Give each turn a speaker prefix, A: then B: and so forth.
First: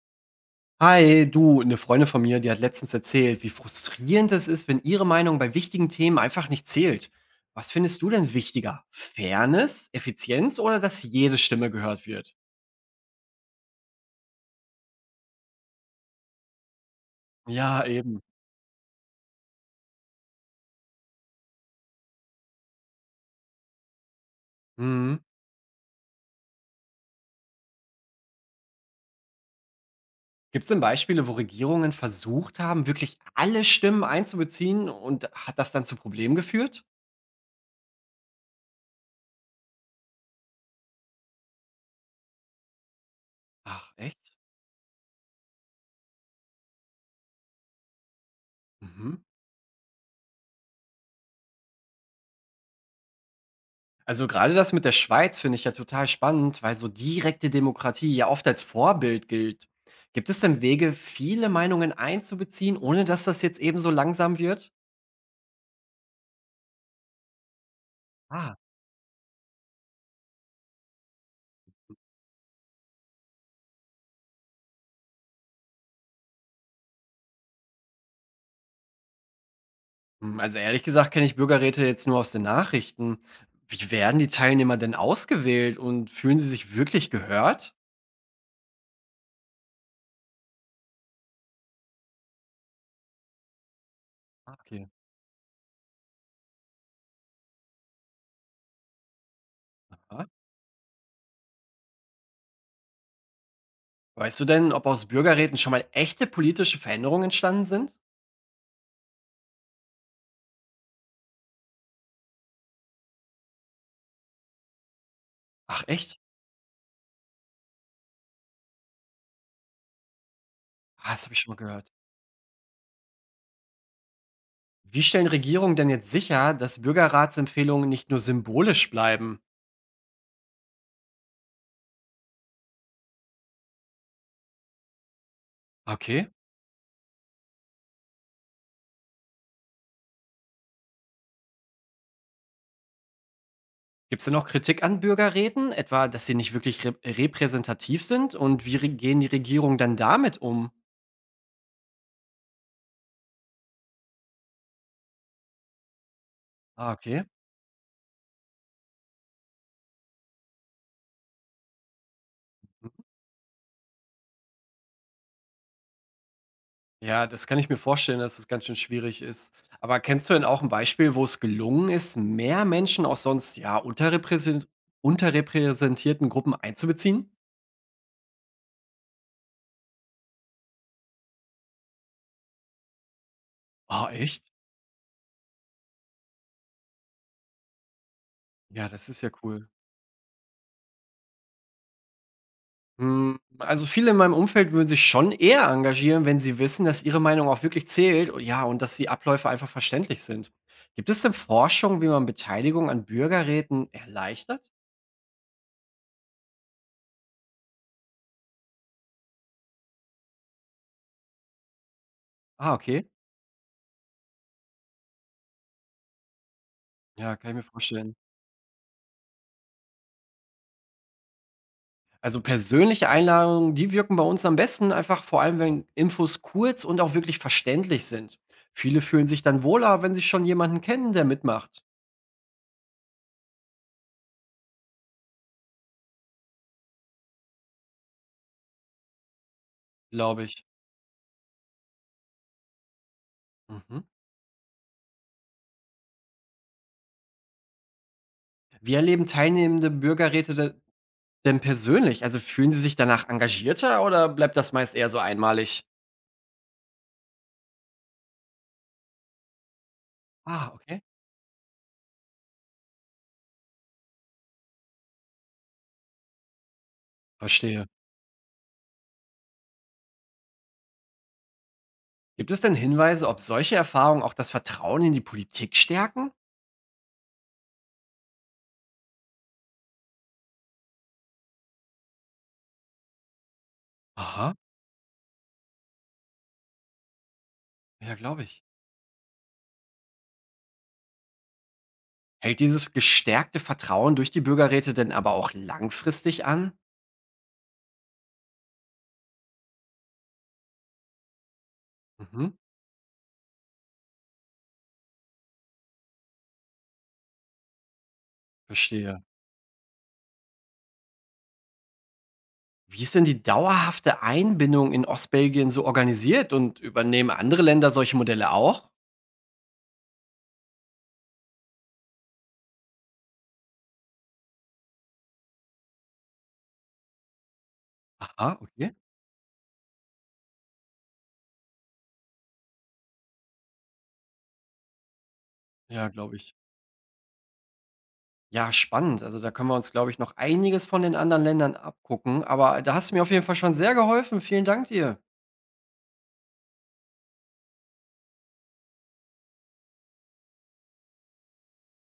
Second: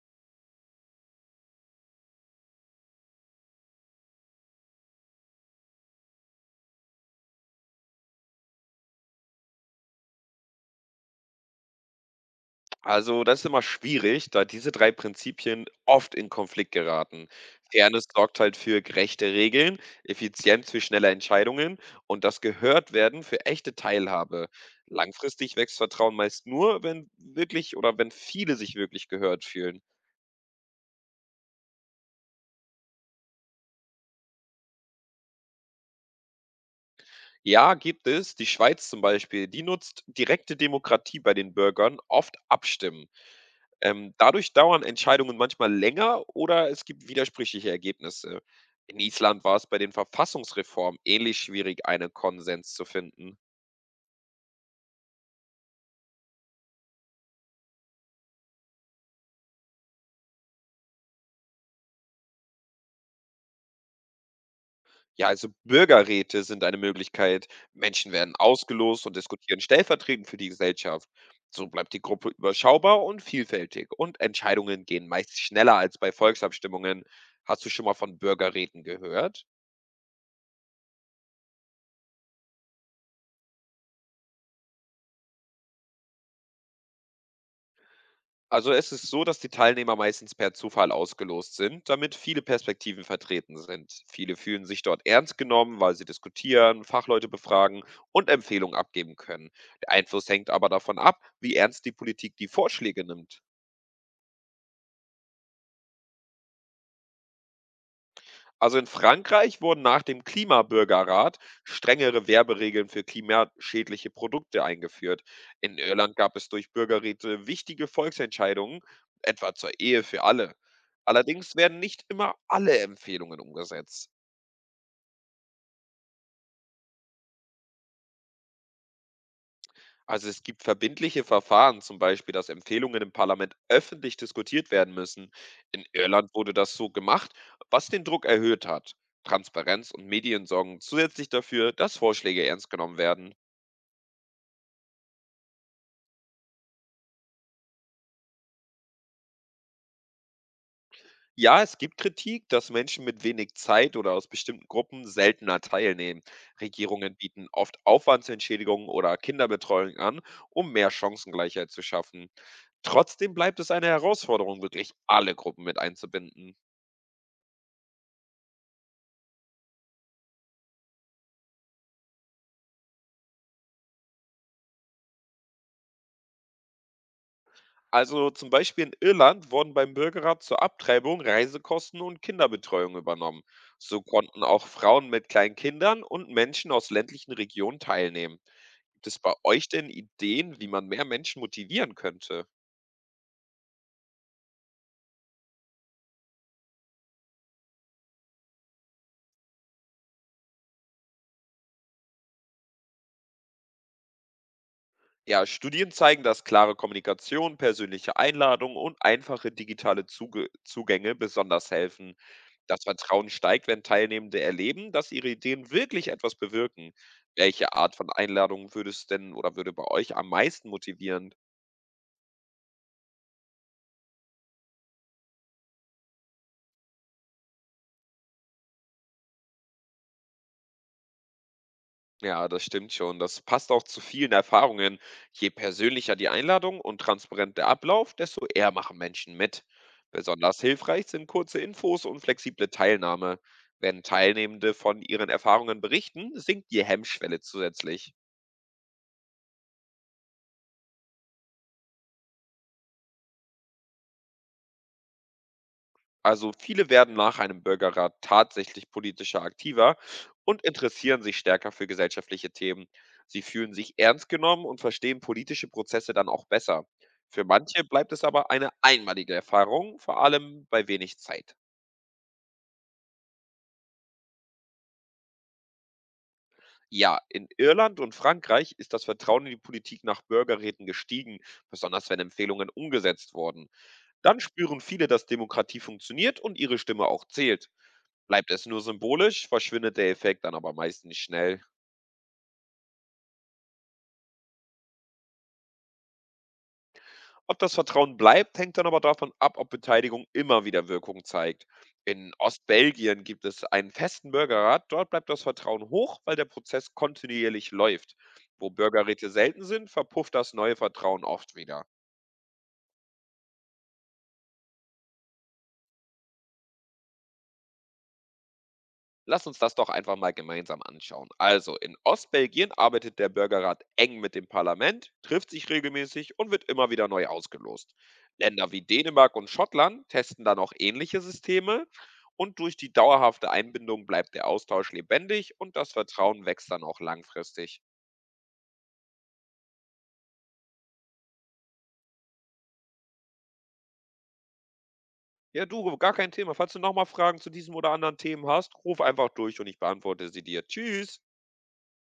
A: Hi, du, eine Freundin von mir, die hat letztens erzählt, wie frustrierend es ist, wenn ihre Meinung bei wichtigen Themen einfach nicht zählt. Was findest du denn wichtiger? Fairness, Effizienz oder dass jede Stimme gehört wird?
B: Also, das ist immer schwierig, da diese 3 Prinzipien oft in Konflikt geraten.
A: Ja,
B: Fairness
A: eben.
B: sorgt halt für gerechte Regeln, Effizienz für schnelle Entscheidungen und das Gehörtwerden für echte Teilhabe.
A: Mhm.
B: Langfristig wächst Vertrauen meist nur, wenn viele sich wirklich gehört fühlen.
A: Gibt es denn Beispiele, wo Regierungen versucht haben, wirklich alle Stimmen einzubeziehen und hat das dann zu Problemen geführt?
B: Ja, gibt es, die Schweiz zum Beispiel, die nutzt direkte Demokratie bei den Bürgern, oft abstimmen.
A: Ach, echt?
B: Dadurch dauern Entscheidungen manchmal länger oder es gibt widersprüchliche Ergebnisse. In
A: Mhm.
B: Island war es bei den Verfassungsreformen ähnlich schwierig, einen Konsens zu finden.
A: Also gerade das mit der Schweiz finde ich ja total spannend, weil so direkte Demokratie ja oft als Vorbild gilt. Gibt es denn Wege, viele Meinungen einzubeziehen, ohne dass das jetzt eben so langsam wird?
B: Ja, also Bürgerräte sind eine Möglichkeit. Menschen werden
A: Ah,
B: ausgelost und diskutieren stellvertretend für die Gesellschaft. So bleibt die Gruppe überschaubar und vielfältig und Entscheidungen gehen meist schneller als bei Volksabstimmungen. Hast du schon mal von Bürgerräten gehört?
A: hm, also ehrlich gesagt kenne ich Bürgerräte jetzt nur aus den Nachrichten. Wie werden die Teilnehmer denn ausgewählt und fühlen sie sich wirklich gehört?
B: Also es ist so, dass die Teilnehmer meistens per Zufall ausgelost sind, damit viele Perspektiven vertreten sind. Viele
A: Ah,
B: fühlen sich
A: okay.
B: dort ernst genommen, weil sie diskutieren, Fachleute befragen und Empfehlungen abgeben können. Der
A: Aha.
B: Einfluss hängt aber davon ab, wie ernst die Politik die Vorschläge nimmt.
A: Weißt du denn, ob aus Bürgerräten schon mal echte politische Veränderungen entstanden sind?
B: Also in Frankreich wurden nach dem Klimabürgerrat strengere Werberegeln für klimaschädliche Produkte eingeführt. In
A: Ach,
B: Irland
A: echt?
B: gab es durch Bürgerräte wichtige Volksentscheidungen, etwa zur Ehe für alle.
A: Ah, das habe ich schon
B: Allerdings
A: mal
B: werden
A: gehört.
B: nicht immer alle Empfehlungen umgesetzt.
A: Wie stellen Regierungen denn jetzt sicher, dass Bürgerratsempfehlungen nicht nur symbolisch bleiben?
B: Also es gibt verbindliche Verfahren, zum Beispiel, dass Empfehlungen im Parlament öffentlich diskutiert werden müssen. In
A: Okay.
B: Irland wurde das so gemacht, was den Druck erhöht hat. Transparenz und Medien sorgen zusätzlich dafür, dass Vorschläge ernst genommen werden.
A: Gibt es denn auch Kritik an Bürgerräten, etwa, dass sie nicht wirklich repräsentativ sind? Und wie gehen die Regierungen dann damit um?
B: Ja, es gibt Kritik, dass Menschen mit wenig Zeit oder aus bestimmten Gruppen seltener teilnehmen.
A: Ah,
B: Regierungen
A: okay.
B: bieten oft Aufwandsentschädigungen oder Kinderbetreuung an, um mehr Chancengleichheit zu schaffen. Trotzdem bleibt es eine Herausforderung, wirklich alle Gruppen mit einzubinden.
A: Ja, das kann ich mir vorstellen, dass das ganz schön schwierig ist. Aber kennst du denn auch ein Beispiel, wo es gelungen ist, mehr Menschen aus sonst ja unterrepräsentierten Gruppen einzubeziehen?
B: Also zum Beispiel in Irland wurden beim Bürgerrat zur Abtreibung Reisekosten und Kinderbetreuung übernommen. So
A: Ah, echt?
B: konnten auch Frauen mit kleinen Kindern und Menschen aus ländlichen Regionen teilnehmen.
A: Ja,
B: Gibt
A: das
B: es
A: ist ja
B: bei
A: cool.
B: euch denn Ideen, wie man mehr Menschen motivieren könnte?
A: Hm, also viele in meinem Umfeld würden sich schon eher engagieren, wenn sie wissen, dass ihre Meinung auch wirklich zählt, und ja, und dass die Abläufe einfach verständlich sind. Gibt es denn Forschung, wie man Beteiligung an Bürgerräten erleichtert?
B: Ja, Studien zeigen, dass klare Kommunikation, persönliche Einladungen und einfache digitale Zuge Zugänge besonders helfen.
A: Ah,
B: Das
A: okay.
B: Vertrauen steigt, wenn Teilnehmende erleben, dass ihre Ideen wirklich etwas bewirken.
A: Ja, kann ich mir
B: Welche Art von
A: vorstellen.
B: Einladung würde es denn oder würde bei euch am meisten motivieren?
A: Also persönliche Einladungen, die wirken bei uns am besten, einfach vor allem, wenn Infos kurz und auch wirklich verständlich sind. Viele fühlen sich dann wohler, wenn sie schon jemanden kennen, der mitmacht,
B: Ja, das stimmt schon. Das passt auch zu vielen Erfahrungen. Je persönlicher die Einladung und transparent der Ablauf, desto eher machen Menschen mit.
A: glaube
B: Besonders
A: ich.
B: hilfreich sind kurze Infos und flexible Teilnahme. Wenn
A: Mhm.
B: Teilnehmende von ihren Erfahrungen berichten, sinkt die Hemmschwelle zusätzlich.
A: Wie erleben teilnehmende Bürgerräte de- Denn persönlich? Also, fühlen Sie sich danach engagierter oder bleibt das meist eher so einmalig?
B: Also viele werden nach einem Bürgerrat tatsächlich politischer aktiver und
A: Ah, okay,
B: interessieren sich stärker für gesellschaftliche Themen. Sie fühlen sich ernst genommen und verstehen politische Prozesse dann auch besser. Für manche
A: verstehe.
B: bleibt es aber eine einmalige Erfahrung, vor allem bei wenig Zeit.
A: Gibt es denn Hinweise, ob solche Erfahrungen auch das Vertrauen in die Politik stärken?
B: Ja, in Irland und Frankreich ist das Vertrauen in die Politik nach Bürgerräten gestiegen, besonders wenn Empfehlungen umgesetzt wurden. Dann
A: Aha,
B: spüren viele, dass Demokratie funktioniert und ihre Stimme auch zählt.
A: ja, glaube
B: Bleibt es
A: ich.
B: nur symbolisch, verschwindet der Effekt dann aber meistens schnell.
A: Hält dieses gestärkte Vertrauen durch die Bürgerräte denn aber auch langfristig an?
B: Ob das Vertrauen bleibt, hängt dann aber davon ab, ob Beteiligung immer wieder Wirkung zeigt. In
A: Mhm,
B: Ostbelgien gibt es einen festen Bürgerrat. Dort bleibt das Vertrauen hoch, weil der Prozess kontinuierlich läuft. Wo
A: verstehe.
B: Bürgerräte selten sind, verpufft das neue Vertrauen oft wieder.
A: Wie ist denn die dauerhafte Einbindung in Ostbelgien so organisiert und übernehmen andere Länder solche Modelle auch?
B: Lass uns das doch einfach mal gemeinsam anschauen. Also, in Ostbelgien arbeitet der Bürgerrat eng mit dem Parlament, trifft sich regelmäßig und wird immer wieder neu ausgelost.
A: Aha,
B: Länder wie
A: okay.
B: Dänemark und Schottland testen dann auch ähnliche Systeme und durch die dauerhafte Einbindung bleibt der Austausch lebendig und das
A: Ja, glaube
B: Vertrauen
A: ich.
B: wächst dann auch langfristig.
A: Ja, spannend. Also, da können wir uns, glaube ich, noch einiges von den anderen Ländern abgucken. Aber da hast du mir auf jeden Fall schon sehr geholfen. Vielen Dank dir.
B: Ja, du, gar kein Thema. Falls du nochmal Fragen zu diesem oder anderen Themen hast, ruf einfach durch und ich beantworte sie dir. Tschüss.